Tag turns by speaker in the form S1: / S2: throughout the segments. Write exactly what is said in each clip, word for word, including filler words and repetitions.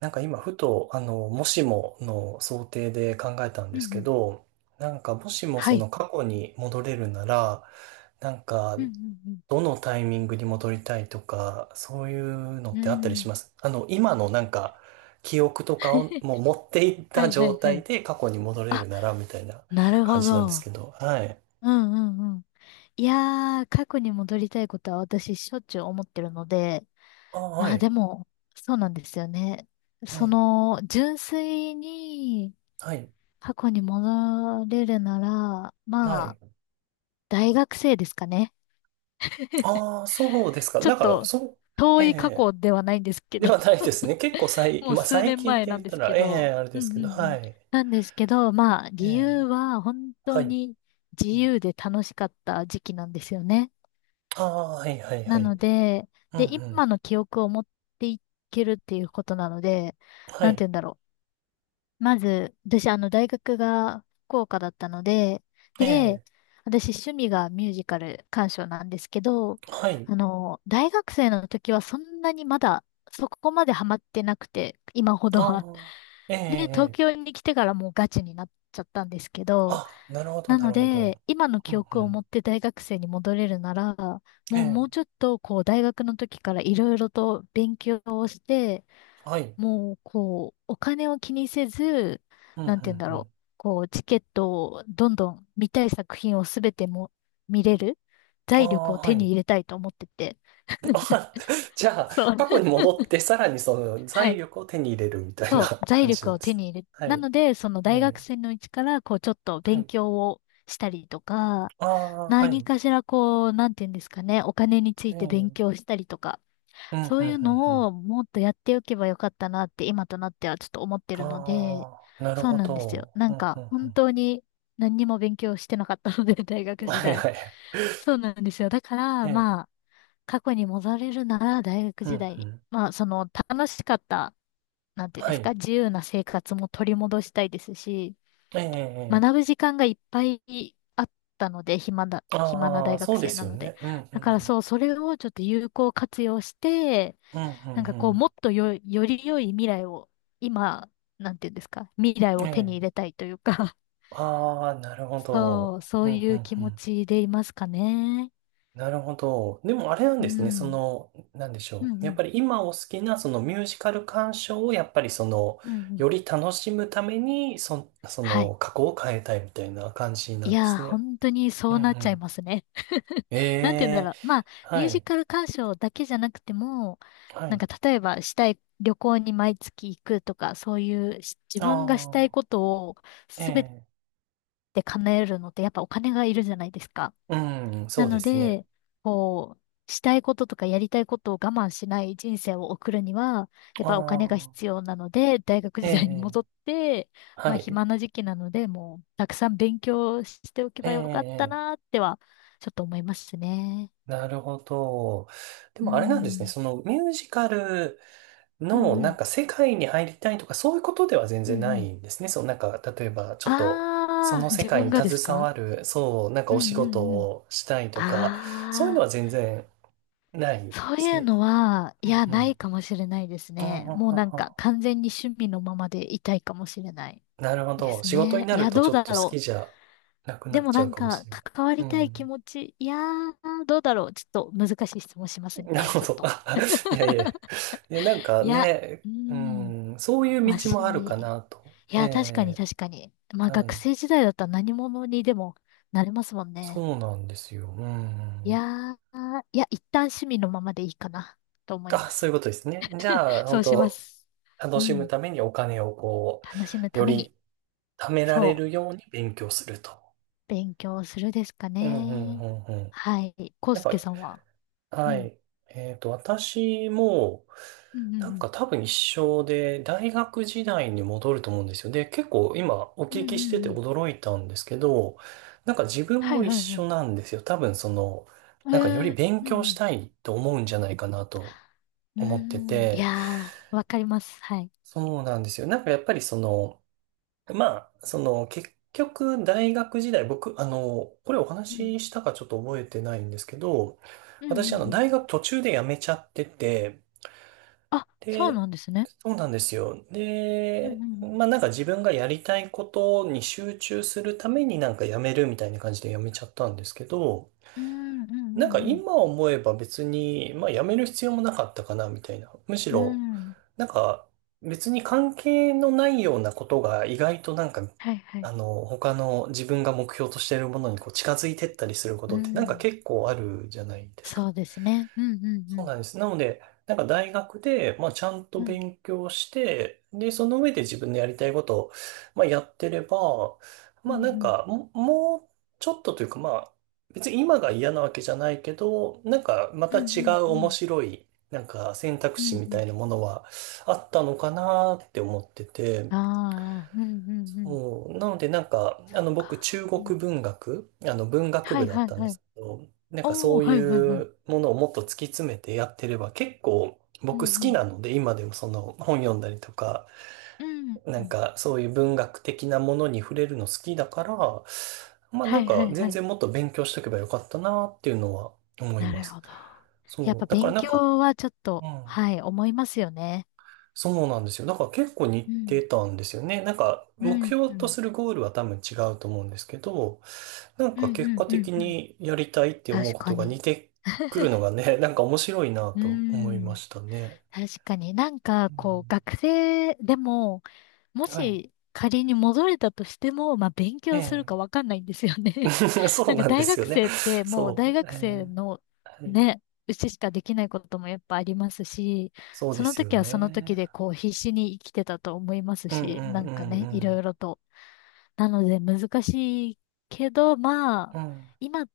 S1: なんか今ふと、あの、もしもの想定で考えたん
S2: う
S1: で
S2: んう
S1: すけ
S2: ん。
S1: ど、なんかもしも
S2: は
S1: その
S2: い。
S1: 過去に戻れるなら、なんか
S2: うんうん
S1: どのタイミングに戻りたいとか、そういうの
S2: う
S1: っ
S2: ん。
S1: てあったり
S2: う
S1: し
S2: ん。
S1: ます？あの、今のなんか記憶とかをもう持っていっ
S2: は
S1: た
S2: いは
S1: 状
S2: いは
S1: 態
S2: い。
S1: で過去に戻れ
S2: あ、
S1: るならみたいな
S2: なる
S1: 感
S2: ほ
S1: じなんです
S2: ど。
S1: けど、はい。
S2: うんうんうん。いやー、過去に戻りたいことは私しょっちゅう思ってるので、
S1: あ、は
S2: まあで
S1: い。
S2: も、そうなんですよね。
S1: え
S2: そ
S1: え、
S2: の、純粋に
S1: はい。
S2: 過去に戻れるなら、
S1: は
S2: まあ、
S1: い。
S2: 大学生ですかね。
S1: ああ、そうですか。
S2: ちょっ
S1: なんか、
S2: と、
S1: そう、
S2: 遠
S1: え
S2: い過
S1: え
S2: 去ではないんですけ
S1: で
S2: ど、
S1: はないですね。結構最、
S2: もう
S1: まあ、
S2: 数
S1: 最
S2: 年
S1: 近っ
S2: 前
S1: て
S2: な
S1: 言
S2: ん
S1: っ
S2: で
S1: た
S2: すけ
S1: ら、ええ
S2: ど、
S1: あれで
S2: うんう
S1: す
S2: ん
S1: け
S2: う
S1: ど、は
S2: ん。
S1: い。
S2: なんですけど、まあ、
S1: え
S2: 理由
S1: え
S2: は本
S1: は
S2: 当
S1: い。
S2: に自由で楽しかった時期なんですよね。
S1: ああ、はいはいは
S2: なの
S1: い。
S2: で、
S1: う
S2: で、
S1: んうん。
S2: 今の記憶を持っていけるっていうことなので、
S1: は
S2: なんて
S1: い。
S2: 言うんだろう。まず、私、あの、大学が福岡だったので、
S1: え
S2: で、
S1: え
S2: 私、趣味がミュージカル鑑賞なんですけど、
S1: はい。
S2: あの、大学生の時はそんなにまだ、そこまでハマってなくて、今ほどは。
S1: ああ、ええ
S2: で、東
S1: ええ
S2: 京に来てからもうガチになっちゃったんですけど、
S1: あ、なるほど、
S2: な
S1: な
S2: の
S1: るほど。
S2: で、今の
S1: う
S2: 記
S1: んう
S2: 憶を持
S1: ん。
S2: って大学生に戻れるなら、もう
S1: え
S2: もうち
S1: え
S2: ょっと、こう、大学の時からいろいろと勉強をして、
S1: はい。
S2: もう、こう、お金を気にせず、
S1: うんう
S2: なんて言うん
S1: ん
S2: だ
S1: う
S2: ろ
S1: ん。
S2: う。こう、チケットをどんどん見たい作品をすべても見れる
S1: あ
S2: 財力
S1: あ、
S2: を
S1: は
S2: 手に
S1: い。
S2: 入れたいと思ってて。
S1: あじゃあ、
S2: そう。
S1: 過去に 戻って、さらにその
S2: はい。
S1: 財 力を手に入れるみたいな
S2: そう。財
S1: 感じ
S2: 力
S1: なん
S2: を
S1: で
S2: 手
S1: す。
S2: に入れ、
S1: は
S2: な
S1: い。
S2: ので、その
S1: え
S2: 大学生
S1: え
S2: のうちから、こう、ちょっと
S1: は
S2: 勉
S1: い。
S2: 強をしたりとか、
S1: ああ、は
S2: 何
S1: い。
S2: かしら、こう、なんて言うんですかね。お金につ
S1: え
S2: い
S1: えう
S2: て勉
S1: ん
S2: 強したりとか、
S1: うん
S2: そ
S1: う
S2: うい
S1: ん
S2: う
S1: う
S2: の
S1: ん。
S2: をもっとやっておけばよかったなって今となってはちょっと思ってるので、
S1: ああ、なる
S2: そう
S1: ほ
S2: なんですよ。
S1: ど。
S2: な
S1: う
S2: ん
S1: ん、
S2: か
S1: うん、う
S2: 本当に何にも勉強してなかったので、大
S1: ん。
S2: 学時
S1: はい
S2: 代。
S1: はい。
S2: そうなんですよ。だか
S1: え
S2: ら、
S1: え、
S2: まあ、過去に戻れるなら大学
S1: う
S2: 時
S1: ん、
S2: 代
S1: う
S2: に。
S1: ん。
S2: まあ、その楽しかった、なんていうん
S1: は
S2: です
S1: い。
S2: か、自由な生活も取り戻したいですし、
S1: ええ、え
S2: 学
S1: え。
S2: ぶ時間がいっぱいあったので、暇だ、暇な
S1: ああ、
S2: 大学
S1: そうで
S2: 生
S1: す
S2: な
S1: よ
S2: ので。
S1: ね。うん、うん、う
S2: だから
S1: ん。
S2: そう、それをちょっと有効活用して、
S1: うん、う
S2: なん
S1: ん、
S2: か
S1: う
S2: こう、
S1: ん。
S2: もっとよ、より良い未来を、今、なんていうんですか、未来
S1: え
S2: を手に入
S1: え。
S2: れたいというか、
S1: ああ、なる ほど。
S2: そう、そ
S1: う
S2: う
S1: ん、う
S2: いう
S1: ん、
S2: 気
S1: う
S2: 持
S1: ん。
S2: ちでいますかね。
S1: なるほど。でもあれなん
S2: う
S1: ですね。そ
S2: ん。
S1: の、なんでし
S2: う
S1: ょう。
S2: んう
S1: やっ
S2: ん。
S1: ぱり今お好きなそのミュージカル鑑賞をやっぱりその、
S2: うんうん。
S1: より楽しむために、そ、そ
S2: はい。
S1: の過去を変えたいみたいな感じな
S2: い
S1: んで
S2: やー、
S1: すね。
S2: 本当にそ
S1: うん、
S2: う
S1: う
S2: なっちゃい
S1: ん。
S2: ますね。
S1: え
S2: なんて言うんだ
S1: え、
S2: ろう。まあ、ミ
S1: は
S2: ュージ
S1: い。
S2: カル鑑賞だけじゃなくても、
S1: は
S2: なん
S1: い。
S2: か例えばしたい旅行に毎月行くとか、そういうし自分がしたい
S1: ああ、
S2: ことを
S1: え
S2: すべ
S1: え、
S2: て叶えるのってやっぱお金がいるじゃないですか。
S1: うん、そ
S2: な
S1: うで
S2: の
S1: すね。
S2: で、こう、したいこととかやりたいことを我慢しない人生を送るには、やっ
S1: あ
S2: ぱお金が
S1: あ、
S2: 必要なので、大学
S1: え
S2: 時代に
S1: え、
S2: 戻って、ま
S1: は
S2: あ
S1: い、
S2: 暇な時期なので、もうたくさん勉強しておけ
S1: え
S2: ばよかった
S1: え、
S2: なっては、ちょっと思いますね。
S1: なるほど。で
S2: う
S1: もあれなんですね、
S2: ん。
S1: そのミュージカル
S2: う
S1: の
S2: んう
S1: な
S2: ん。
S1: んか世界に入りたいとかそういうことでは全
S2: う
S1: 然
S2: んう
S1: な
S2: ん。
S1: いんですね。そう、なんか例えばちょっとそ
S2: ああ、
S1: の世
S2: 自
S1: 界
S2: 分
S1: に
S2: がです
S1: 携
S2: か。
S1: わる、そう、なんか
S2: う
S1: お仕
S2: んう
S1: 事
S2: んうん。
S1: をしたいとか、そういうの
S2: ああ、
S1: は全然ないんで
S2: そう
S1: す
S2: いう
S1: ね。
S2: のは、い
S1: う
S2: や、
S1: んう
S2: ない
S1: ん。
S2: かもしれないです
S1: あ
S2: ね。もうなんか
S1: あ、
S2: 完全に趣味のままでいたいかもしれない。
S1: なるほ
S2: で
S1: ど。
S2: す
S1: 仕事に
S2: ね。
S1: な
S2: い
S1: る
S2: や、
S1: と
S2: ど
S1: ち
S2: う
S1: ょっ
S2: だ
S1: と好
S2: ろ
S1: き
S2: う。
S1: じゃなくな
S2: で
S1: っ
S2: も
S1: ちゃ
S2: な
S1: う
S2: ん
S1: かも
S2: か、
S1: しれない。
S2: 関わ
S1: う
S2: りたい気
S1: ん。
S2: 持ち。いやー、どうだろう。ちょっと難しい質問します
S1: なる
S2: ね。
S1: ほ
S2: ちょっ
S1: ど。
S2: と。
S1: あいやいや。いや、なんか
S2: いや、
S1: ね、
S2: うー
S1: う
S2: ん。
S1: ん、そういう
S2: まあ、
S1: 道
S2: 趣
S1: もあるか
S2: 味。
S1: なと。
S2: い
S1: え
S2: や、確かに
S1: え、
S2: 確かに。まあ、
S1: は
S2: 学
S1: い。
S2: 生時代だったら何者にでもなれますもんね。
S1: そうなんですよ。う
S2: い
S1: ん。
S2: やー、いや、一旦趣味のままでいいかな、と思い
S1: あ、
S2: ま
S1: そういう
S2: す。
S1: ことですね。じゃあ、
S2: そ
S1: 本
S2: うしま
S1: 当
S2: す。
S1: 楽
S2: う
S1: しむ
S2: ん。
S1: ためにお金をこ
S2: 楽しむ
S1: う、
S2: た
S1: よ
S2: めに、
S1: り貯められ
S2: そう、
S1: るように勉強すると。
S2: 勉強するですか
S1: うんうん
S2: ね。
S1: うんうん。
S2: はい。コウ
S1: なん
S2: ス
S1: か
S2: ケさんは。う
S1: は
S2: ん。
S1: い。えっと、私も、
S2: うんうんう
S1: なん
S2: ん
S1: か多分一緒で、大学時代に戻ると思うんですよ。で、結構今お
S2: うんう
S1: 聞きして
S2: ん
S1: て
S2: うん。
S1: 驚いたんですけど、なんか自分
S2: はい
S1: も一
S2: はいはい。
S1: 緒なんですよ。多分その、
S2: へ
S1: なんかより
S2: え、
S1: 勉
S2: う
S1: 強し
S2: ん
S1: たいと思うんじゃないかなと
S2: う
S1: 思って
S2: ん。うーん。い
S1: て、
S2: やー、わかります。はい。
S1: そうなんですよ。なんかやっぱりその、まあ、その結局大学時代、僕、あの、これお
S2: うん。
S1: 話ししたかちょっと覚えてないんですけど、
S2: うんうんう
S1: 私、あの、
S2: ん。
S1: 大学途中で辞めちゃってて、
S2: あ、そう
S1: で、
S2: なんですね。
S1: そうなんですよ。
S2: うん
S1: で、
S2: うん。
S1: まあなんか自分がやりたいことに集中するためになんか辞めるみたいな感じで辞めちゃったんですけど、
S2: うんうん
S1: なんか
S2: うん
S1: 今思えば別に、まあ辞める必要もなかったかなみたいな。むし
S2: う
S1: ろ、
S2: ん。うん。
S1: なんか別に関係のないようなことが意外となんか、
S2: はいは
S1: あ
S2: い。
S1: の、他の自分が目標としているものにこう近づいてったりするこ
S2: う
S1: とってなんか
S2: ん。
S1: 結構あるじゃないですか。
S2: そうですね。うんうんう
S1: そう
S2: ん。
S1: なんです。なので、なんか大学で、まあ、ちゃんと
S2: うん
S1: 勉強して、で、その上で自分のやりたいことを、まあ、やってれば、
S2: う
S1: まあ、な
S2: ん
S1: ん
S2: うん。
S1: か、ももうちょっとというか、まあ、別に今が嫌なわけじゃないけど、なんか、ま
S2: う
S1: た違
S2: ん
S1: う
S2: うんう
S1: 面
S2: ん。
S1: 白い、なんか選択
S2: うんう
S1: 肢みた
S2: ん。
S1: いなものはあったのかなって思ってて、
S2: ああ、うんうんうん。
S1: そう、なのでなんか、
S2: そ
S1: あ
S2: う
S1: の僕
S2: か。
S1: 中
S2: うん。
S1: 国文学、あの文学
S2: は
S1: 部
S2: い
S1: だっ
S2: はい
S1: たんで
S2: はい。
S1: すけど、なんかそ
S2: おー、
S1: うい
S2: はいはいはい。
S1: うものをもっと突き詰めてやってれば結構
S2: う
S1: 僕
S2: んう
S1: 好き
S2: ん。
S1: なので今でもその本読んだりとか、
S2: うん
S1: な
S2: う
S1: ん
S2: ん。
S1: かそういう文学的なものに触れるの好きだから、まあな
S2: は
S1: ん
S2: いは
S1: か
S2: いは
S1: 全
S2: い。
S1: 然もっと勉強しとけばよかったなっていうのは思い
S2: な
S1: ま
S2: る
S1: す。
S2: ほど。やっ
S1: そう、
S2: ぱ
S1: だから
S2: 勉
S1: なんか、
S2: 強はちょっ
S1: う
S2: と、
S1: ん。
S2: はい、思いますよね。
S1: そうなんですよ。だから結構
S2: う
S1: 似
S2: ん。
S1: てたんですよね。なんか
S2: う
S1: 目
S2: ん。う
S1: 標と
S2: ん。
S1: するゴールは多分違うと思うんですけど、なん
S2: う
S1: か
S2: ん。
S1: 結
S2: うん。
S1: 果
S2: うん
S1: 的
S2: うん。
S1: にやりたいって思う
S2: 確
S1: こ
S2: か
S1: とが
S2: に。
S1: 似てくるのがね、なんか面白いな
S2: う
S1: と思いま
S2: ん。
S1: したね。
S2: 確かになんか、
S1: う
S2: こう、
S1: ん、
S2: 学生でも、も
S1: はい。
S2: し仮に戻れたとしても、まあ、勉
S1: え
S2: 強する
S1: え。
S2: かわかんないんですよね。
S1: そう
S2: なんか
S1: なんで
S2: 大
S1: す
S2: 学
S1: よね。
S2: 生ってもう大
S1: そう。え
S2: 学生
S1: え。
S2: の
S1: はい。
S2: ね、うちしかできないこともやっぱありますし、
S1: そう
S2: そ
S1: で
S2: の
S1: すよ
S2: 時はその時
S1: ね。
S2: でこう必死に生きてたと思います
S1: うんう
S2: し、
S1: ん
S2: なん
S1: う
S2: か
S1: んう
S2: ね、いろい
S1: ん。
S2: ろとなので難しいけど、まあ、
S1: うん。
S2: 今、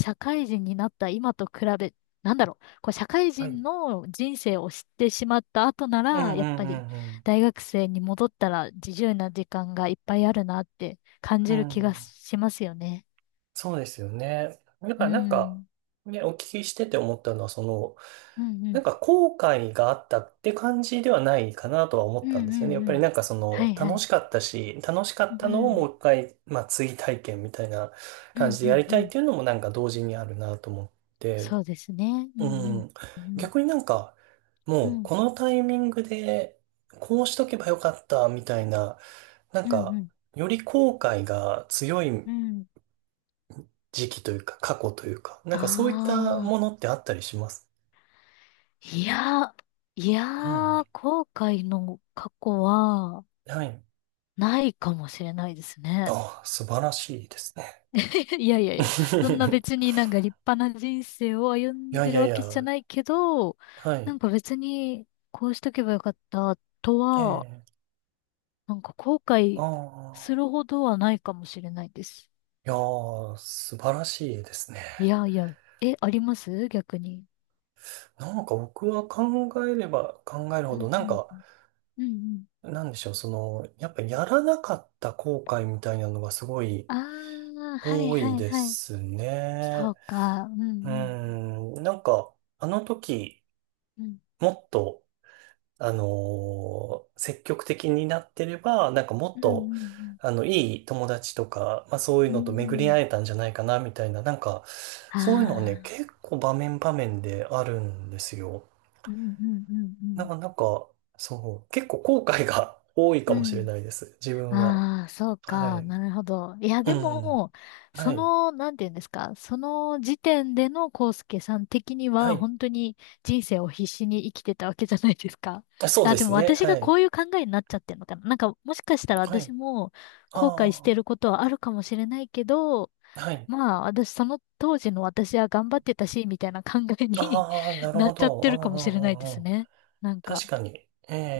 S2: 社会人になった今と比べ、なんだろう、こう社会
S1: は
S2: 人
S1: い。
S2: の人生を知ってしまった後な
S1: うん
S2: ら、
S1: う
S2: やっぱり
S1: んうん
S2: 大学生に戻ったら自由な時間がいっぱいあるなって感
S1: う
S2: じ
S1: ん。
S2: る
S1: う
S2: 気が
S1: ん。
S2: しますよね。
S1: そうですよね。だか
S2: う
S1: らなんか、
S2: ん。
S1: ね、お聞きしてて思ったのは、その、
S2: うんう
S1: なん
S2: ん。
S1: か後悔があったって感じではないかなとは思
S2: う
S1: っ
S2: ん
S1: たん
S2: う
S1: で
S2: ん
S1: すよね。やっ
S2: う
S1: ぱり
S2: ん。
S1: なんかそ
S2: は
S1: の、
S2: いは
S1: 楽
S2: い。
S1: しかったし、楽しか
S2: う
S1: ったのをも
S2: ん。
S1: う一回、まあ追体験みたいな
S2: う
S1: 感
S2: ん
S1: じ
S2: う
S1: でや
S2: ん
S1: り
S2: う
S1: たいっ
S2: ん。
S1: ていうのもなんか同時にあるなと思って、
S2: そうですね。う
S1: う
S2: んうん。
S1: ん。
S2: うん
S1: 逆になんか、
S2: う
S1: もう
S2: ん。
S1: このタイミングで、こうしとけばよかったみたいな、なん
S2: うんう
S1: か、
S2: ん。
S1: より後悔が強い
S2: うん。
S1: 時期というか、過去というか、なんかそういった
S2: あ
S1: も
S2: あ。
S1: のってあったりします？
S2: いや、いや
S1: うん。
S2: ー、後悔の過去は、
S1: はい。
S2: ないかもしれないですね。
S1: ああ、素晴らしいですね。
S2: いやいやいや、そんな 別になんか立派な人生を歩
S1: い
S2: ん
S1: やい
S2: でる
S1: やい
S2: わ
S1: や、
S2: けじゃないけど、
S1: は
S2: なん
S1: い。
S2: か別にこうしとけばよかったと
S1: え
S2: は、
S1: え、
S2: なんか後
S1: あ
S2: 悔す
S1: あ、
S2: るほどはないかもしれないです。
S1: いやー、素晴らしいですね。
S2: いやいや、え、あります逆に。
S1: なんか僕は考えれば考える
S2: う
S1: ほど、
S2: ん
S1: な
S2: う
S1: ん
S2: ん。
S1: か、
S2: うんうん。
S1: なんでしょう、その、やっぱやらなかった後悔みたいなのがすごい
S2: ああ、はい
S1: 多い
S2: はい
S1: で
S2: はい。
S1: す
S2: そ
S1: ね。
S2: うか。うんう
S1: う
S2: ん。
S1: ん、なんか、あの時、
S2: うん。
S1: もっと、あのー積極的になってれば、なんかも
S2: う
S1: っ
S2: んう
S1: と、
S2: んうん
S1: あの、いい友達とか、まあそういう
S2: う
S1: のと巡り
S2: ん。
S1: 会えたんじゃないかな、みたいな、なんか、
S2: あ
S1: そういうのはね、
S2: あ、
S1: 結構場面場面であるんですよ。
S2: うん、うん、う
S1: なん
S2: ん、
S1: か、なんか、そう、結構後悔が 多いか
S2: う
S1: も
S2: ん。
S1: しれ
S2: うん。
S1: ないです、自分は。
S2: ああ、そう
S1: は
S2: か。
S1: い。
S2: なるほど。いや、
S1: う
S2: で
S1: ん。
S2: も、そ
S1: はい。
S2: の、なんていうんですか。その時点でのコウスケさん的に
S1: は
S2: は、
S1: い。
S2: 本当に人生を必死に生きてたわけじゃないですか。
S1: あ そう
S2: あ、
S1: で
S2: で
S1: す
S2: も
S1: ね。
S2: 私
S1: は
S2: がこ
S1: い。
S2: ういう考えになっちゃってるのかな。なんか、もしかしたら
S1: は
S2: 私
S1: い。
S2: も後悔して
S1: あ
S2: ることはあるかもしれないけど、
S1: あ。はい。
S2: まあ、私、その当時の私は頑張ってたし、みたいな考えに
S1: ああ、な る
S2: なっ
S1: ほ
S2: ちゃっ
S1: ど。
S2: て
S1: う
S2: る
S1: んう
S2: かもしれない
S1: んう
S2: で
S1: んう
S2: す
S1: ん
S2: ね。なん
S1: 確
S2: か。
S1: かに。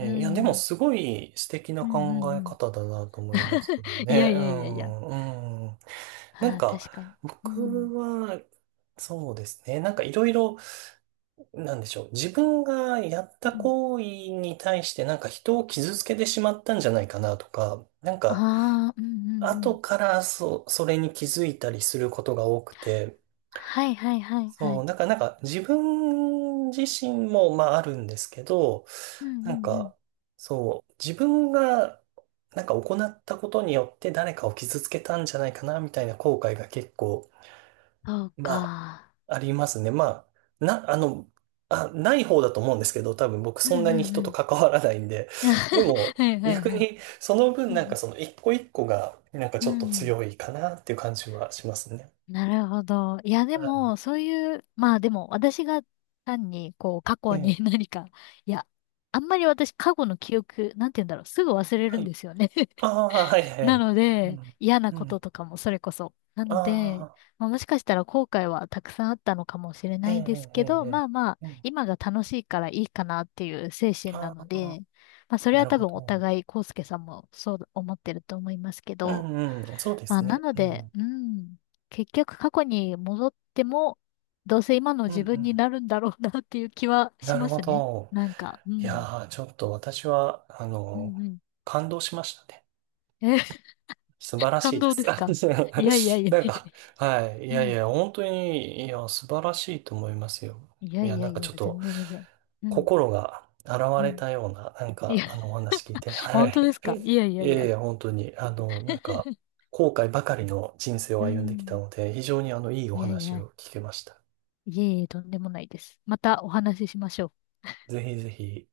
S2: う
S1: え、いや、でも
S2: ん。
S1: すごい素敵な
S2: うんうんう
S1: 考え
S2: ん。
S1: 方だなと思いますけど
S2: いや
S1: ね。
S2: い
S1: う
S2: やいやいや。
S1: ん、うん。なん
S2: ああ、
S1: か、
S2: 確かに。うん。
S1: 僕は、そうですね。なんかいろいろ、なんでしょう。自分がやった
S2: うん。
S1: 行為に対してなんか人を傷つけてしまったんじゃないかなとか、なん
S2: あ
S1: か、
S2: あ、うんうんう
S1: 後
S2: ん。
S1: からそ、それに気づいたりすることが多くて、
S2: はいはいはいは
S1: そう、
S2: い。
S1: なんか、なんか自分自身も、まああるんですけど、
S2: うんう
S1: なん
S2: んうん。
S1: か、そう、自分が、なんか行ったことによって誰かを傷つけたんじゃないかな、みたいな後悔が結構、
S2: そう
S1: まあ、
S2: か。
S1: ありますね。まあ、な、あの、あ、ない方だと思うんですけど、多分僕
S2: うん
S1: そんなに
S2: うんう
S1: 人と
S2: ん。
S1: 関わらないんで。でも、
S2: はいはい
S1: 逆
S2: はい。
S1: にその分
S2: う
S1: なんか
S2: ん。
S1: その一個一個が、なんか
S2: う
S1: ちょっと
S2: ん、
S1: 強いかなっていう感じはしますね。
S2: なるほど。いやで
S1: は
S2: も、そういう、まあでも、私が単に、こう、過
S1: い。
S2: 去
S1: ええ、
S2: に 何か、いや、あんまり私、過去の記憶、なんて言うんだろう、すぐ忘れる
S1: は
S2: ん
S1: い。
S2: ですよね。
S1: ああ、はい、は
S2: な
S1: い。
S2: の
S1: う
S2: で、
S1: ん。
S2: 嫌な
S1: う
S2: こ
S1: ん。
S2: ととかもそれこそ。な
S1: あ
S2: ので、
S1: あ、
S2: まあ、もしかしたら後悔はたくさんあったのかもしれ
S1: え
S2: ないです
S1: え、ええ、
S2: けど、
S1: え
S2: まあまあ、
S1: え。うん。
S2: 今が楽しいからいいかなっていう精神な
S1: あ
S2: の
S1: あ。
S2: で、まあそれ
S1: な
S2: は
S1: る
S2: 多
S1: ほ
S2: 分お
S1: ど。
S2: 互い、康介さんもそう思ってると思いますけ
S1: う
S2: ど、
S1: んうん、そうで
S2: まあ
S1: す
S2: な
S1: ね。
S2: の
S1: う
S2: で、
S1: ん、
S2: うん、結局過去に戻っても、どうせ今の
S1: うん、う
S2: 自分に
S1: ん。
S2: なるんだろうなっていう気はし
S1: なる
S2: ま
S1: ほ
S2: すね。
S1: ど。
S2: なんか、う
S1: い
S2: ん、
S1: やー、ちょっと私は、あ
S2: う
S1: の、
S2: んう
S1: 感動しましたね。
S2: ん。え、
S1: 素晴らし
S2: 感
S1: いで
S2: 動で
S1: す。
S2: すか。
S1: な
S2: いやいやいや。
S1: んか、はい。い
S2: う
S1: やい
S2: ん、
S1: や、本当に、いや、素晴らしいと思いますよ。
S2: いや
S1: いや、
S2: いや
S1: なん
S2: い
S1: かち
S2: や、
S1: ょっと、
S2: 全然全然。うん、
S1: 心が洗わ
S2: う
S1: れ
S2: ん。
S1: たような、なん
S2: い
S1: か、
S2: や、
S1: あの、お話聞いて、は
S2: 本当
S1: い。
S2: ですか。いやいや
S1: い
S2: い
S1: やい
S2: や。
S1: や、本当に、あの、なんか、後悔ばかりの人生を
S2: う
S1: 歩んできた
S2: ん。
S1: ので、非常にあの、いいお
S2: いやい
S1: 話
S2: や、
S1: を聞けました。
S2: いえいえ、とんでもないです。またお話ししましょう。
S1: ぜひぜひ。